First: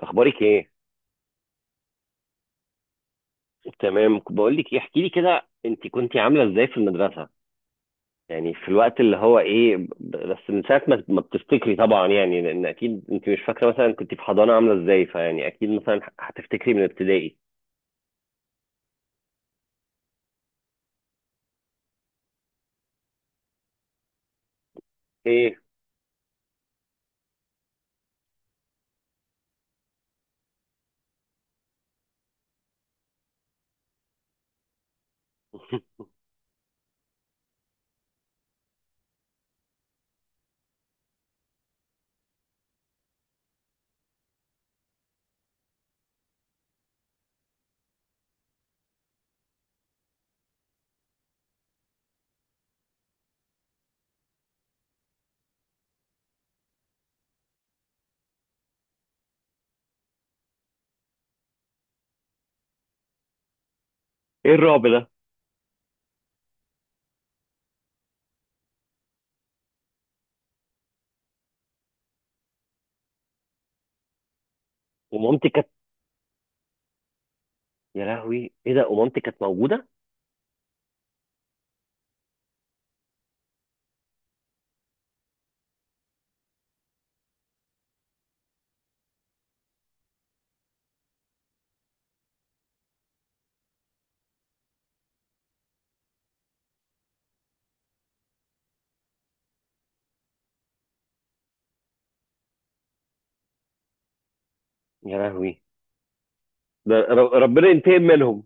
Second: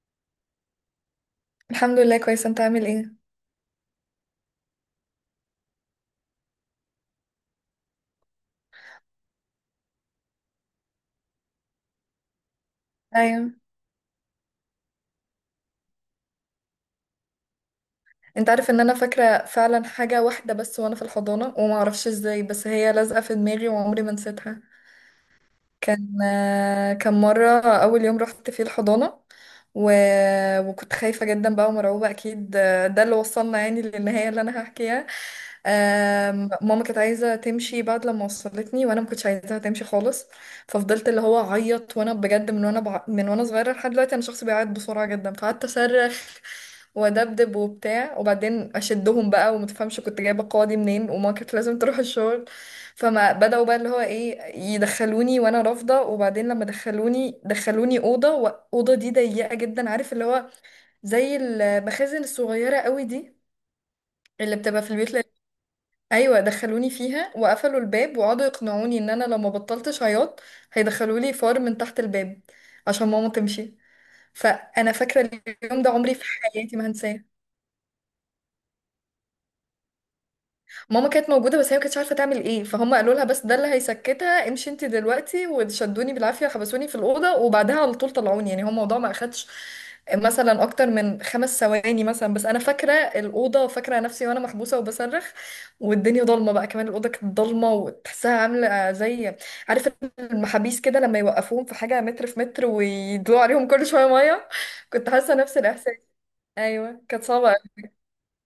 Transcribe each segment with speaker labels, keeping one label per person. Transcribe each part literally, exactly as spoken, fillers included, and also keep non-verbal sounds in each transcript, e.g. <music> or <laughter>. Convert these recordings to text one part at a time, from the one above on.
Speaker 1: اخبارك ايه؟
Speaker 2: الحمد لله كويس. انت عامل ايه؟
Speaker 1: تمام، بقول لك ايه، احكي لي كده، انت كنت عامله ازاي في المدرسه؟ يعني في الوقت اللي هو ايه، ب- بس من ساعه، ما ما بتفتكري، طبعا يعني، لان اكيد انت مش
Speaker 2: ايوه.
Speaker 1: فاكره مثلا كنت في حضانه عامله ازاي، فيعني اكيد مثلا ه- هتفتكري من ابتدائي.
Speaker 2: انت عارف ان انا فاكره فعلا حاجه واحده بس وانا في الحضانه، وما اعرفش ازاي بس هي لازقه في دماغي وعمري ما نسيتها.
Speaker 1: ايه؟
Speaker 2: كان آه، كان مرة أول يوم رحت فيه الحضانة و... وكنت خايفة جدا بقى ومرعوبة أكيد، آه، ده اللي وصلنا يعني للنهاية اللي أنا هحكيها. آم، ماما كانت عايزة تمشي بعد لما وصلتني، وأنا ما كنتش عايزاها تمشي خالص. ففضلت اللي هو أعيط، وأنا بجد من وأنا بع... من وأنا صغيرة لحد دلوقتي أنا شخص بيعيط بسرعة جدا، فقعدت أصرخ وأدبدب وبتاع، وبعدين أشدهم بقى ومتفهمش كنت جايبة القوة دي منين، وما كانت لازم تروح الشغل. فما بدأوا بقى اللي هو ايه، يدخلوني وانا رافضة، وبعدين لما دخلوني دخلوني أوضة، وأوضة دي ضيقة جدا، عارف اللي هو زي المخازن الصغيرة قوي دي
Speaker 1: ايه
Speaker 2: اللي بتبقى
Speaker 1: الرعب
Speaker 2: في
Speaker 1: ده؟
Speaker 2: البيوت ل- ايوه دخلوني فيها وقفلوا الباب، وقعدوا يقنعوني ان انا لو ما بطلتش عياط هيدخلوا لي فار من تحت الباب عشان ماما تمشي. فانا فاكره
Speaker 1: ومامتي كانت.
Speaker 2: اليوم ده عمري في حياتي ما هنساه.
Speaker 1: يا لهوي، ايه ده؟ ومامتي كانت موجوده؟
Speaker 2: ماما كانت موجودة بس هي ما كانتش عارفة تعمل ايه، فهم قالوا لها بس ده اللي هيسكتها، امشي انت دلوقتي، وشدوني بالعافية، حبسوني في الأوضة وبعدها على طول طلعوني. يعني هو الموضوع ما أخدش مثلا أكتر من خمس ثواني مثلا، بس أنا فاكرة الأوضة وفاكرة نفسي وأنا محبوسة وبصرخ، والدنيا ضلمة بقى، كمان الأوضة كانت ضلمة وتحسها عاملة زي، عارف، المحابيس كده لما يوقفوهم في حاجة متر في متر ويدلوا عليهم كل شوية مية. كنت
Speaker 1: يا
Speaker 2: حاسة نفس
Speaker 1: لهوي،
Speaker 2: الإحساس.
Speaker 1: ده
Speaker 2: أيوه كانت
Speaker 1: ر-
Speaker 2: صعبة.
Speaker 1: ربنا ينتقم منهم.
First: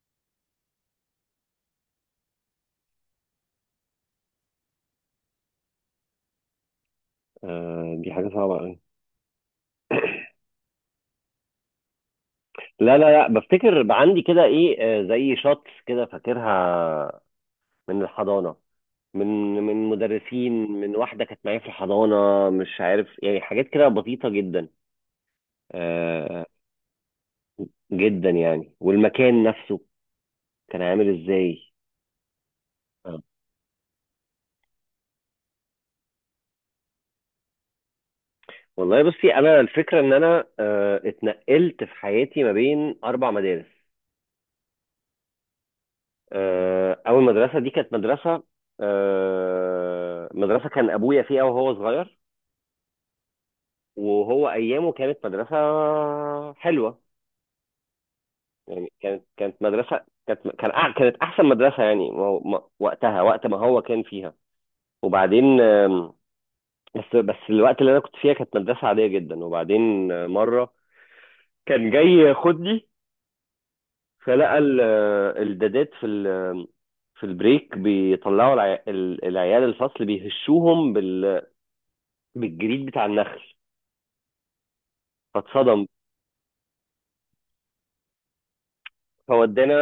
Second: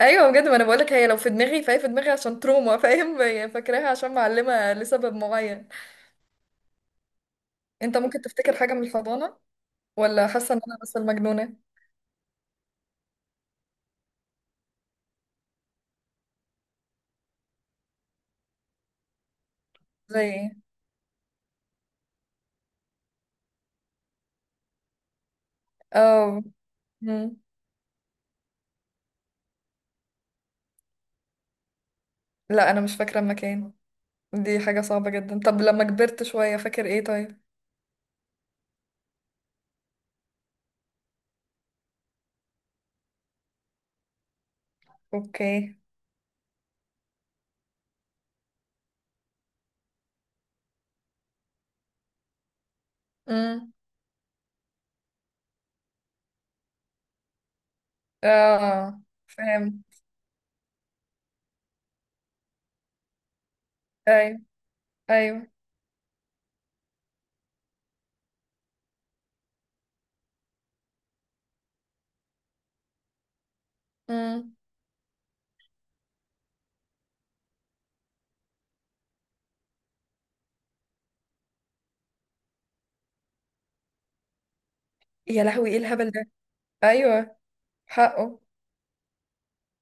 Speaker 2: ايوه بجد، ما انا بقولك هي لو في دماغي فهي في دماغي عشان تروما، فاهم؟ <laughs> هي فاكراها عشان معلمه لسبب معين.
Speaker 1: آه،
Speaker 2: انت
Speaker 1: دي
Speaker 2: ممكن
Speaker 1: حاجه
Speaker 2: تفتكر
Speaker 1: صعبه
Speaker 2: حاجه
Speaker 1: قوي.
Speaker 2: من الحضانه؟
Speaker 1: <coughs>
Speaker 2: ولا حاسه ان انا بس المجنونه؟
Speaker 1: لا، لا، لا، بفتكر بقى عندي كده ايه، آه، زي شوتس كده فاكرها من الحضانة، من من
Speaker 2: زي ايه؟
Speaker 1: مدرسين، من واحدة كانت معايا في الحضانة، مش عارف يعني، حاجات كده بسيطة جدا.
Speaker 2: اه.
Speaker 1: آه،
Speaker 2: مم.
Speaker 1: جدا يعني، والمكان نفسه كان عامل ازاي؟
Speaker 2: لا انا مش فاكره
Speaker 1: آه.
Speaker 2: المكان. دي حاجه صعبه جدا. طب لما كبرت شويه فاكر ايه طيب؟
Speaker 1: والله بصي، انا الفكرة ان انا آه اتنقلت في حياتي ما بين اربع مدارس.
Speaker 2: اوكي.
Speaker 1: آه، اول مدرسة دي كانت مدرسة، آه، مدرسة كان ابويا فيها وهو صغير،
Speaker 2: امم.
Speaker 1: وهو ايامه كانت مدرسة حلوة. يعني
Speaker 2: اه
Speaker 1: كانت كانت
Speaker 2: فاهم.
Speaker 1: مدرسة، كانت كان أع- كانت أحسن مدرسة، يعني ما هو- ما- وقتها، وقت ما هو كان فيها.
Speaker 2: ايوه ايوه.
Speaker 1: وبعدين، آم، بس بس الوقت اللي أنا كنت فيها كانت مدرسة عادية جدا. وبعدين آه، مرة كان جاي ياخدني،
Speaker 2: امم.
Speaker 1: فلقى ال- آه، الدادات في ال- في البريك بيطلعوا العي- ال- العيال الفصل، بيهشوهم بال- بالجريد بتاع النخل.
Speaker 2: يا لهوي، ايه
Speaker 1: فاتصدم،
Speaker 2: الهبل ده؟ ايوه، حقه.
Speaker 1: فودانا،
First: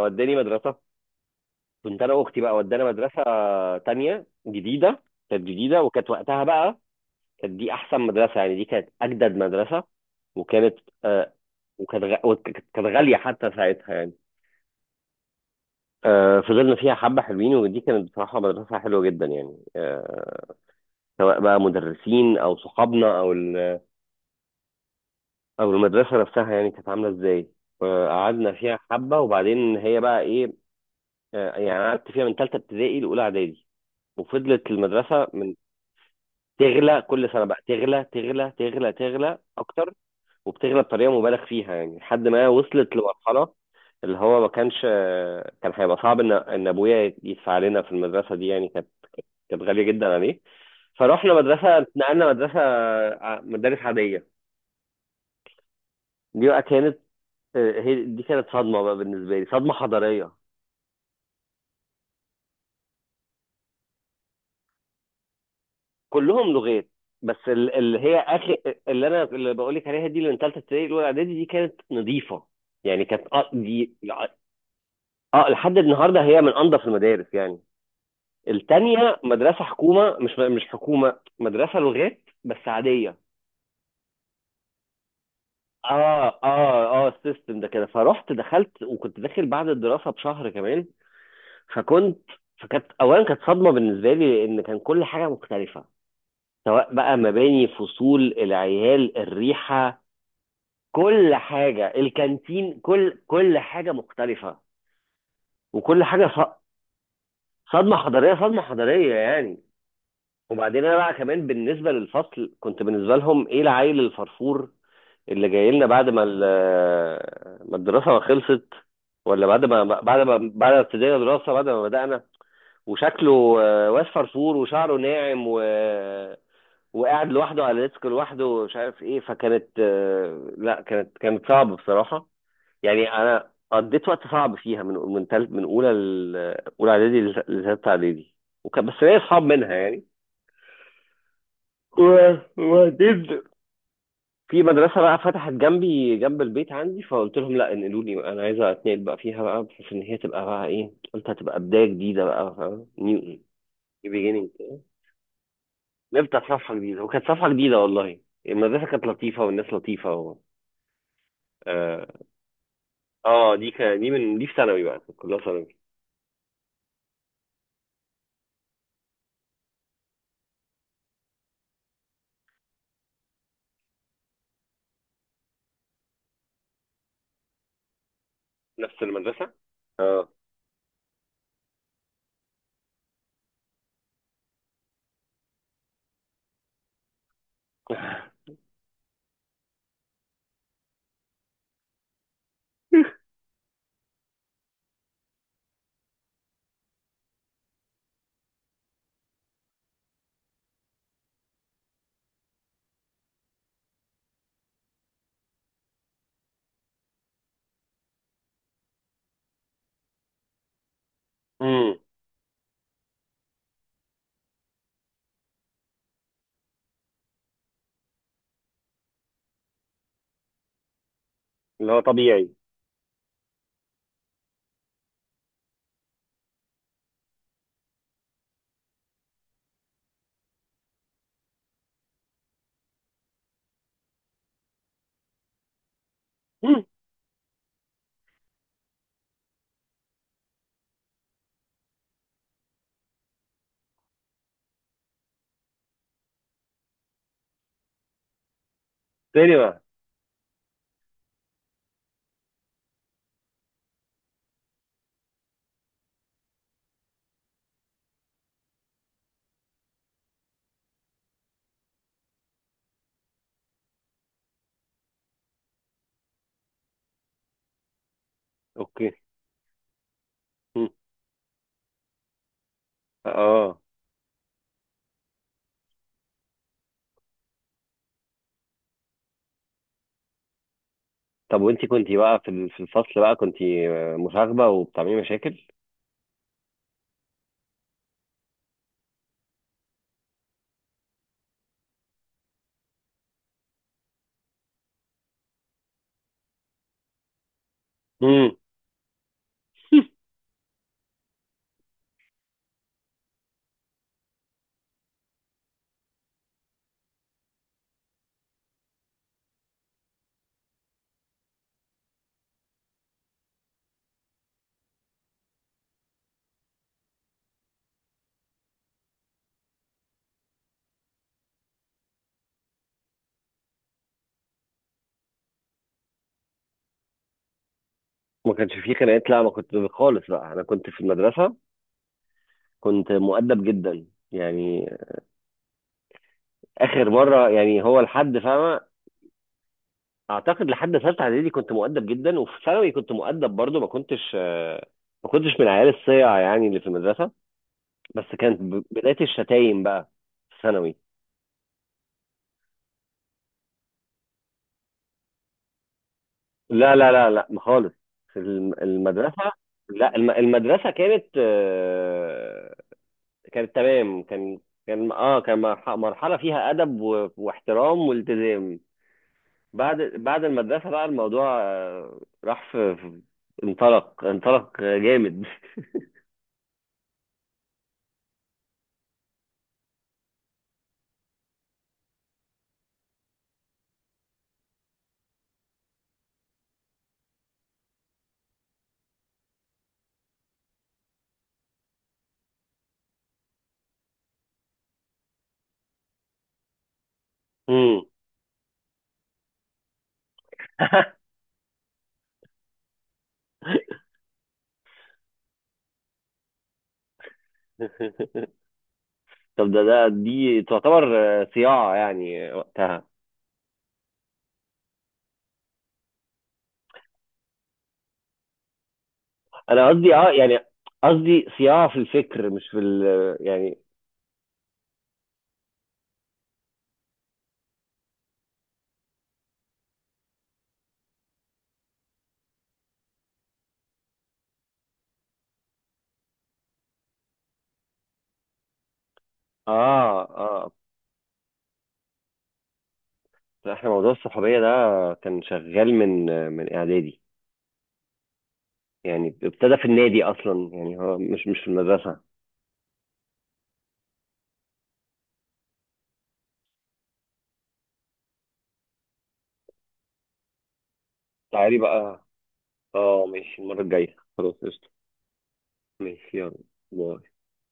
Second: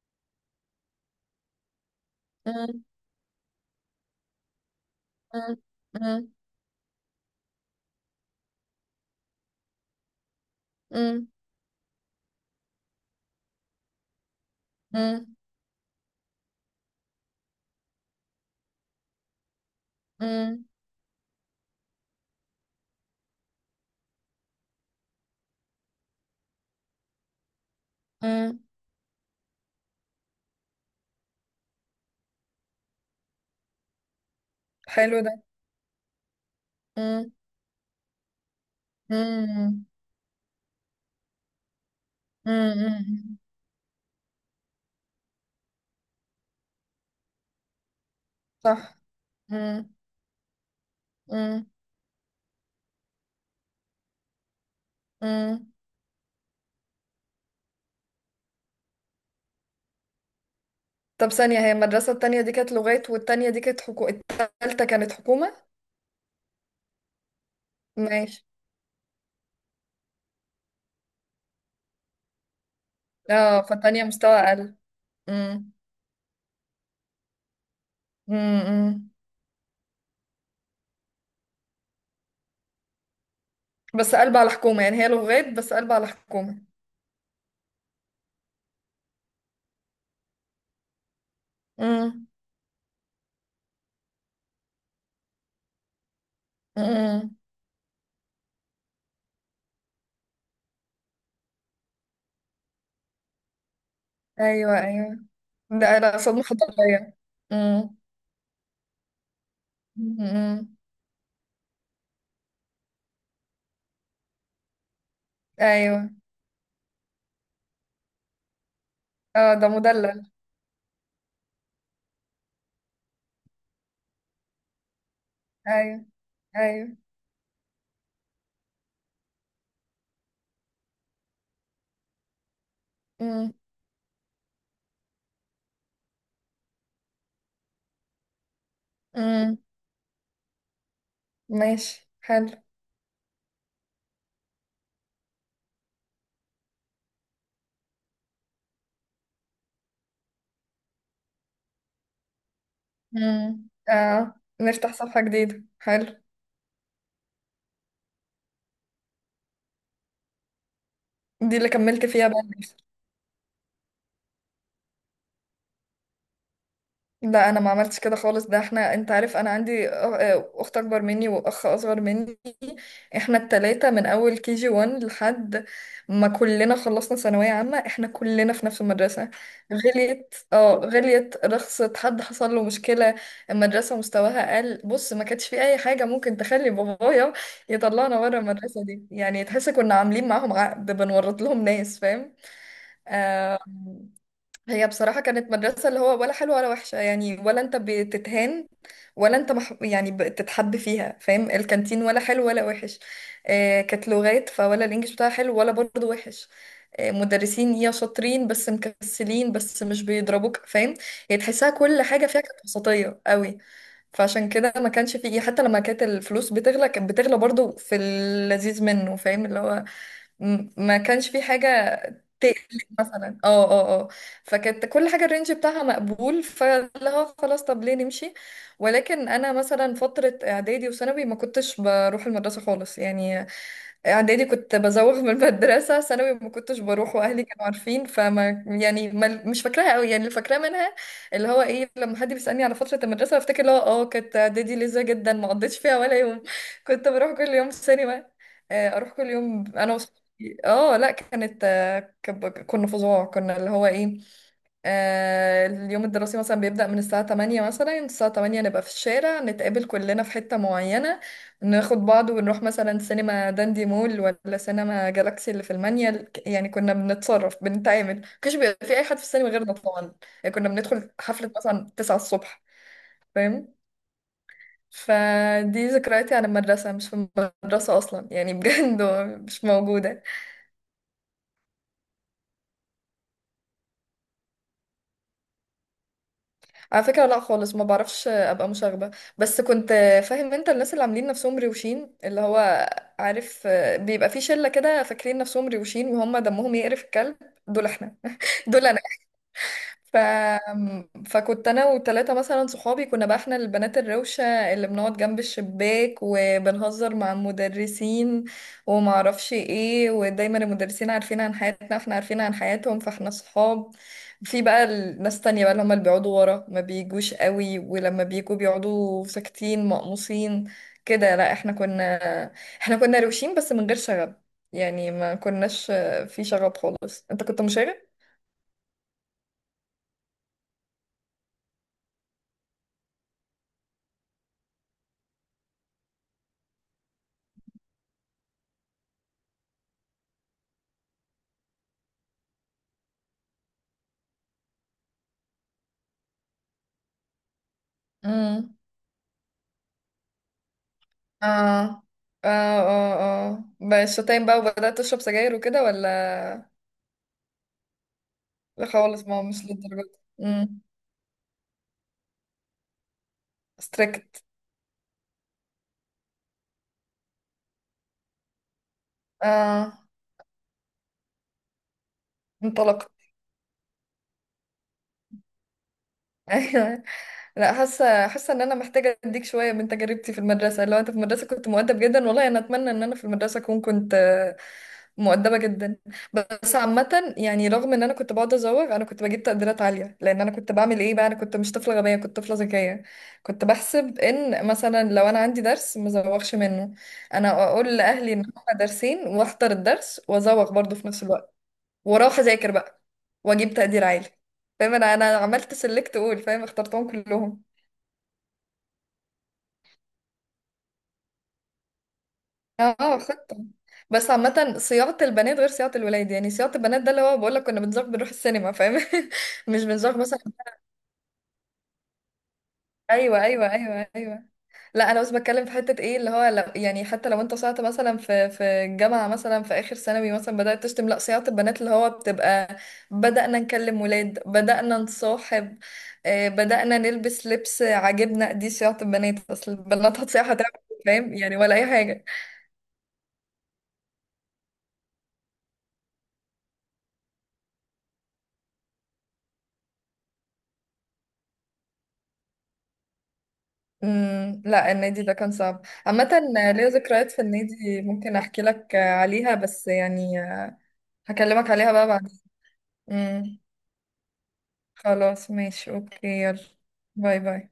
Speaker 1: وداني مدرسة. كنت أنا وأختي بقى، ودانا
Speaker 2: امم.
Speaker 1: مدرسة تانية جديدة. كانت
Speaker 2: امم.
Speaker 1: جديدة، وكانت
Speaker 2: امم.
Speaker 1: وقتها بقى كانت دي احسن مدرسه، يعني دي كانت اجدد مدرسه، وكانت
Speaker 2: امم.
Speaker 1: آه وكانت غ- وكانت كانت غاليه حتى ساعتها يعني. آه، فضلنا فيها حبة حلوين، ودي كانت بصراحة مدرسة حلوة جدا يعني. آه،
Speaker 2: امم.
Speaker 1: سواء بقى مدرسين أو صحابنا أو ال- أو المدرسة نفسها، يعني كانت عاملة إزاي. آه، قعدنا
Speaker 2: امم.
Speaker 1: فيها حبة، وبعدين هي بقى إيه. آه، يعني قعدت فيها من تالتة ابتدائي لأولى إعدادي. وفضلت
Speaker 2: حلو
Speaker 1: المدرسة
Speaker 2: ده.
Speaker 1: من، تغلى كل
Speaker 2: مم.
Speaker 1: سنة بقى، تغلى تغلى تغلى تغلى
Speaker 2: مم.
Speaker 1: أكتر، وبتغلى بطريقه مبالغ فيها يعني، لحد ما
Speaker 2: مم.
Speaker 1: وصلت
Speaker 2: مم.
Speaker 1: لمرحله، اللي هو ما كانش كان هيبقى صعب ان ان ابويا يدفع لنا في المدرسه دي. يعني كانت
Speaker 2: صح.
Speaker 1: كانت غاليه
Speaker 2: مم.
Speaker 1: جدا عليه. فروحنا
Speaker 2: مم.
Speaker 1: مدرسه، اتنقلنا مدرسه، ع- مدارس عاديه.
Speaker 2: مم.
Speaker 1: دي بقى كانت آه، هي دي كانت صدمه بقى بالنسبه لي، صدمه حضاريه.
Speaker 2: طب ثانية، هي المدرسة التانية دي كانت لغات، والتانية دي كانت حكو... التالتة كانت حكومة؟
Speaker 1: كلهم لغات، بس ال- اللي هي
Speaker 2: ماشي.
Speaker 1: اخر، اللي انا اللي بقول لك عليها دي، اللي من ثالثه ابتدائي الاولى اعدادي، دي كانت نظيفه. يعني كانت أ-
Speaker 2: اه،
Speaker 1: دي،
Speaker 2: فالتانية مستوى
Speaker 1: اه
Speaker 2: أقل.
Speaker 1: آه،
Speaker 2: مم.
Speaker 1: لحد النهارده هي من انضف المدارس يعني.
Speaker 2: امم.
Speaker 1: التانية مدرسة حكومة، مش مش حكومة، مدرسة لغات بس عادية.
Speaker 2: بس قلب على حكومة يعني، هي لغات بس قلب على
Speaker 1: اه،
Speaker 2: حكومة.
Speaker 1: اه، اه، السيستم ده كده. فرحت دخلت، وكنت داخل بعد الدراسة بشهر كمان. فكنت
Speaker 2: مم.
Speaker 1: فكانت اولا، كانت صدمة بالنسبة لي، لان كان كل حاجة مختلفة، سواء بقى
Speaker 2: مم.
Speaker 1: مباني، فصول، العيال، الريحة، كل حاجة، الكانتين، كل كل حاجة مختلفة،
Speaker 2: ايوه ايوه. ده
Speaker 1: وكل
Speaker 2: لا،
Speaker 1: حاجة
Speaker 2: صدمة
Speaker 1: ص-
Speaker 2: حضارية.
Speaker 1: صدمة
Speaker 2: مم.
Speaker 1: حضارية، صدمة حضارية يعني.
Speaker 2: مم.
Speaker 1: وبعدين انا بقى كمان بالنسبه للفصل، كنت بالنسبه لهم ايه، العيل الفرفور اللي جاي لنا بعد
Speaker 2: ايوه.
Speaker 1: ما ال- ما الدراسه ما خلصت، ولا
Speaker 2: اه
Speaker 1: بعد
Speaker 2: ده
Speaker 1: ما
Speaker 2: مدلل.
Speaker 1: بعد ما بعد ما ابتدينا دراسه، بعد ما بدانا، وشكله آه، واد فرفور، وشعره ناعم، و
Speaker 2: ايوه ايوه.
Speaker 1: وقاعد لوحده على ديسك لوحده، ومش عارف ايه. فكانت آه، لا، كانت كانت صعبه بصراحه. يعني انا
Speaker 2: مم.
Speaker 1: قضيت وقت صعب فيها، من من تالت، من اولى ل- اولى اعدادي لثالثه اعدادي. وكان بس ليا اصحاب
Speaker 2: مم.
Speaker 1: منها يعني.
Speaker 2: ماشي
Speaker 1: و-
Speaker 2: حلو.
Speaker 1: وبعدين في مدرسة بقى فتحت جنبي، جنب البيت عندي، فقلت لهم لا، انقلوني بقى، انا عايزة اتنقل بقى فيها بقى، بحيث ان هي تبقى بقى ايه، قلت هتبقى بداية جديدة بقى، فاهم، نيو نيو
Speaker 2: مم. اه
Speaker 1: بيجينينج،
Speaker 2: نفتح صفحة جديدة، حلو.
Speaker 1: نبدأ صفحة جديدة. وكانت صفحة جديدة والله، المدرسة كانت لطيفة، والناس لطيفة، و.
Speaker 2: دي اللي
Speaker 1: اه،
Speaker 2: كملت فيها بقى؟
Speaker 1: آه، دي ك... دي من دي في ثانوي بقى، كانت كلها ثانوي.
Speaker 2: لا انا ما عملتش كده خالص. ده احنا، انت عارف انا عندي أ- اخت اكبر مني واخ اصغر مني، احنا التلاتة من اول كي جي وان لحد ما كلنا خلصنا ثانوية عامة احنا كلنا في نفس
Speaker 1: نفس
Speaker 2: المدرسة.
Speaker 1: المدرسة. اه.
Speaker 2: غليت، اه غليت، رخصت، حد حصل له مشكلة، المدرسة مستواها قل، بص ما كانش في اي حاجة ممكن تخلي بابايا يطلعنا بره
Speaker 1: <laughs>
Speaker 2: المدرسة دي. يعني تحس كنا عاملين معاهم عقد بنورط لهم ناس، فاهم؟ آه. هي بصراحة كانت مدرسة اللي هو ولا حلوة ولا وحشة، يعني ولا انت بتتهان ولا انت مح... يعني بتتحب فيها، فاهم؟ الكانتين ولا حلو ولا وحش، آه كانت لغات فولا الانجليش بتاعها حلو ولا برضه وحش، آه مدرسين يا شاطرين بس مكسلين بس مش بيضربوك، فاهم؟ يعني تحسها
Speaker 1: امم،
Speaker 2: كل حاجة فيها كانت وسطية قوي. فعشان كده ما كانش فيه، حتى لما كانت الفلوس بتغلى كانت بتغلى برضه في اللذيذ منه، فاهم اللي هو، م- ما كانش في حاجة
Speaker 1: اللي هو طبيعي.
Speaker 2: تقلق مثلا، اه اه اه. فكانت كل حاجة الرينج بتاعها مقبول، فاللي هو خلاص طب ليه نمشي. ولكن انا مثلا فترة اعدادي وثانوي ما كنتش بروح المدرسة خالص يعني، اعدادي كنت بزوغ من المدرسة، ثانوي ما كنتش
Speaker 1: مم.
Speaker 2: بروح، واهلي كانوا عارفين، فما يعني، ما مش فاكراها قوي، يعني اللي فاكراه منها اللي هو ايه، لما حد بيسألني على فترة المدرسة بفتكر اللي هو اه كانت اعدادي لذيذة جدا ما قضيتش فيها ولا يوم. <laughs> كنت بروح كل يوم سينما، آه، اروح كل
Speaker 1: تاني
Speaker 2: يوم
Speaker 1: بقى.
Speaker 2: انا وصحابي، اه لا كانت كب- كنا فظاع، كنا اللي هو ايه، آه اليوم الدراسي مثلا بيبدأ من الساعة تمانية مثلا، الساعة الثامنة نبقى في الشارع، نتقابل كلنا في حتة معينة، ناخد بعض ونروح مثلا سينما داندي مول ولا سينما جالاكسي اللي في المانيال. ك- يعني كنا بنتصرف بنتعامل، مكانش بيبقى في اي
Speaker 1: اوكي.
Speaker 2: حد في السينما غيرنا طبعا، يعني كنا
Speaker 1: مم.
Speaker 2: بندخل حفلة مثلا تسعة الصبح، فاهم؟
Speaker 1: اه.
Speaker 2: فدي ذكرياتي عن المدرسة، مش في المدرسة أصلا يعني، بجد <laughs> مش موجودة.
Speaker 1: طب، وانتي كنتي بقى في ال- في الفصل بقى، كنتي آه، مشاغبة وبتعملي مشاكل؟
Speaker 2: على فكرة لا خالص، ما بعرفش ابقى مشاغبة، بس كنت، فاهم انت الناس اللي عاملين نفسهم روشين اللي هو، عارف، بيبقى في شلة كده فاكرين نفسهم روشين وهم دمهم يقرف الكلب، دول احنا. <laughs>
Speaker 1: امم.
Speaker 2: دول ف... فكنت انا وثلاثه مثلا صحابي، كنا بقى احنا البنات الروشه اللي بنقعد جنب الشباك وبنهزر مع المدرسين وما اعرفش ايه، ودايما المدرسين عارفين عن حياتنا احنا عارفين عن حياتهم، فاحنا صحاب. في بقى الناس تانية بقى اللي هم اللي بيقعدوا ورا، ما بيجوش قوي ولما بيجوا بيقعدوا ساكتين مقموصين كده. لا احنا كنا، احنا كنا روشين بس من غير شغب، يعني ما كناش في شغب خالص. انت كنت
Speaker 1: ما كانش فيه خناقات، لا ما كنت خالص بقى، انا كنت في المدرسه كنت مؤدب جدا يعني. اخر مره يعني هو لحد فاهمه، اعتقد لحد ثالثه اعدادي كنت مؤدب جدا، وفي ثانوي كنت مؤدب برضو، ما كنتش آه، ما كنتش من العيال الصيع، يعني اللي في المدرسه. بس كانت
Speaker 2: مشاغب؟
Speaker 1: ب- بدايه الشتايم بقى في ثانوي.
Speaker 2: اه اه اه، اه بقى شتايم بقى وبدأت تشرب سجاير وكده ولا؟
Speaker 1: لا، لا، لا، لا، خالص، في الم-
Speaker 2: لا خالص ما هو
Speaker 1: المدرسه،
Speaker 2: مش للدرجة
Speaker 1: لا الم-
Speaker 2: دي. امم.
Speaker 1: المدرسه كانت آه، كانت تمام.
Speaker 2: ستريكت.
Speaker 1: كان كان اه كان مرح- مرحله فيها ادب و- واحترام والتزام.
Speaker 2: اه
Speaker 1: بعد بعد المدرسه بقى الموضوع، آه، راح في
Speaker 2: انطلقت.
Speaker 1: في- انطلق، انطلق جامد. <laughs>
Speaker 2: <laughs> لا حاسه حاسه ان انا محتاجه اديك شويه من تجربتي في المدرسه. لو انت في المدرسه كنت مؤدب جدا، والله انا اتمنى ان انا في المدرسه اكون كنت آه، مؤدبه جدا. بس عامه، يعني رغم ان انا كنت بقعد ازوغ انا كنت بجيب تقديرات عاليه، لان انا كنت بعمل ايه بقى، انا كنت مش طفله غبيه، كنت طفله ذكيه، كنت بحسب ان مثلا لو انا عندي درس ما ازوغش منه، انا اقول
Speaker 1: مم.
Speaker 2: لاهلي ان هما درسين واحضر الدرس وازوغ برضه في نفس الوقت، واروح اذاكر بقى واجيب تقدير
Speaker 1: <laughs>
Speaker 2: عالي، فاهم؟ انا انا عملت سلكت قول، فاهم اخترتهم كلهم.
Speaker 1: طب ده، ده دي تعتبر آه، صياعه يعني وقتها؟
Speaker 2: اه خطة. بس عامة صياعة البنات غير صياعة الولاد، يعني صياعة البنات ده اللي هو بقول لك كنا بنزاغ بنروح السينما، فاهم؟ <laughs> مش
Speaker 1: انا قصدي
Speaker 2: بنزاغ
Speaker 1: اه
Speaker 2: مثلا.
Speaker 1: يعني، قصدي صياعه في الفكر مش في ال،
Speaker 2: ايوه ايوه
Speaker 1: يعني.
Speaker 2: ايوه ايوه. لا انا بس بتكلم في حتة ايه اللي هو، لو يعني حتى لو انت صيعت مثلا في في الجامعة مثلا، في اخر ثانوي مثلا بدأت تشتم، لا صياعة البنات اللي هو بتبقى، بدأنا نكلم ولاد، بدأنا نصاحب، آه، بدأنا نلبس لبس عاجبنا، دي صياعة البنات، اصل البنات
Speaker 1: اه،
Speaker 2: هتصيح هتعمل
Speaker 1: اه،
Speaker 2: إيه، فاهم يعني، ولا اي حاجة.
Speaker 1: احنا موضوع الصحوبيه ده كان شغال من، من اعدادي، يعني ابتدى في النادي اصلا، يعني هو مش مش في المدرسه.
Speaker 2: امم. لا النادي ده كان صعب عامة، ليا ذكريات في النادي ممكن احكي لك عليها بس، يعني هكلمك
Speaker 1: تعالي
Speaker 2: عليها بقى
Speaker 1: بقى.
Speaker 2: بعدين.
Speaker 1: اه
Speaker 2: امم.
Speaker 1: ماشي، المره الجايه خلاص، قشطه.
Speaker 2: خلاص ماشي اوكي
Speaker 1: ماشي يلا.
Speaker 2: يلا.
Speaker 1: باي.
Speaker 2: باي باي.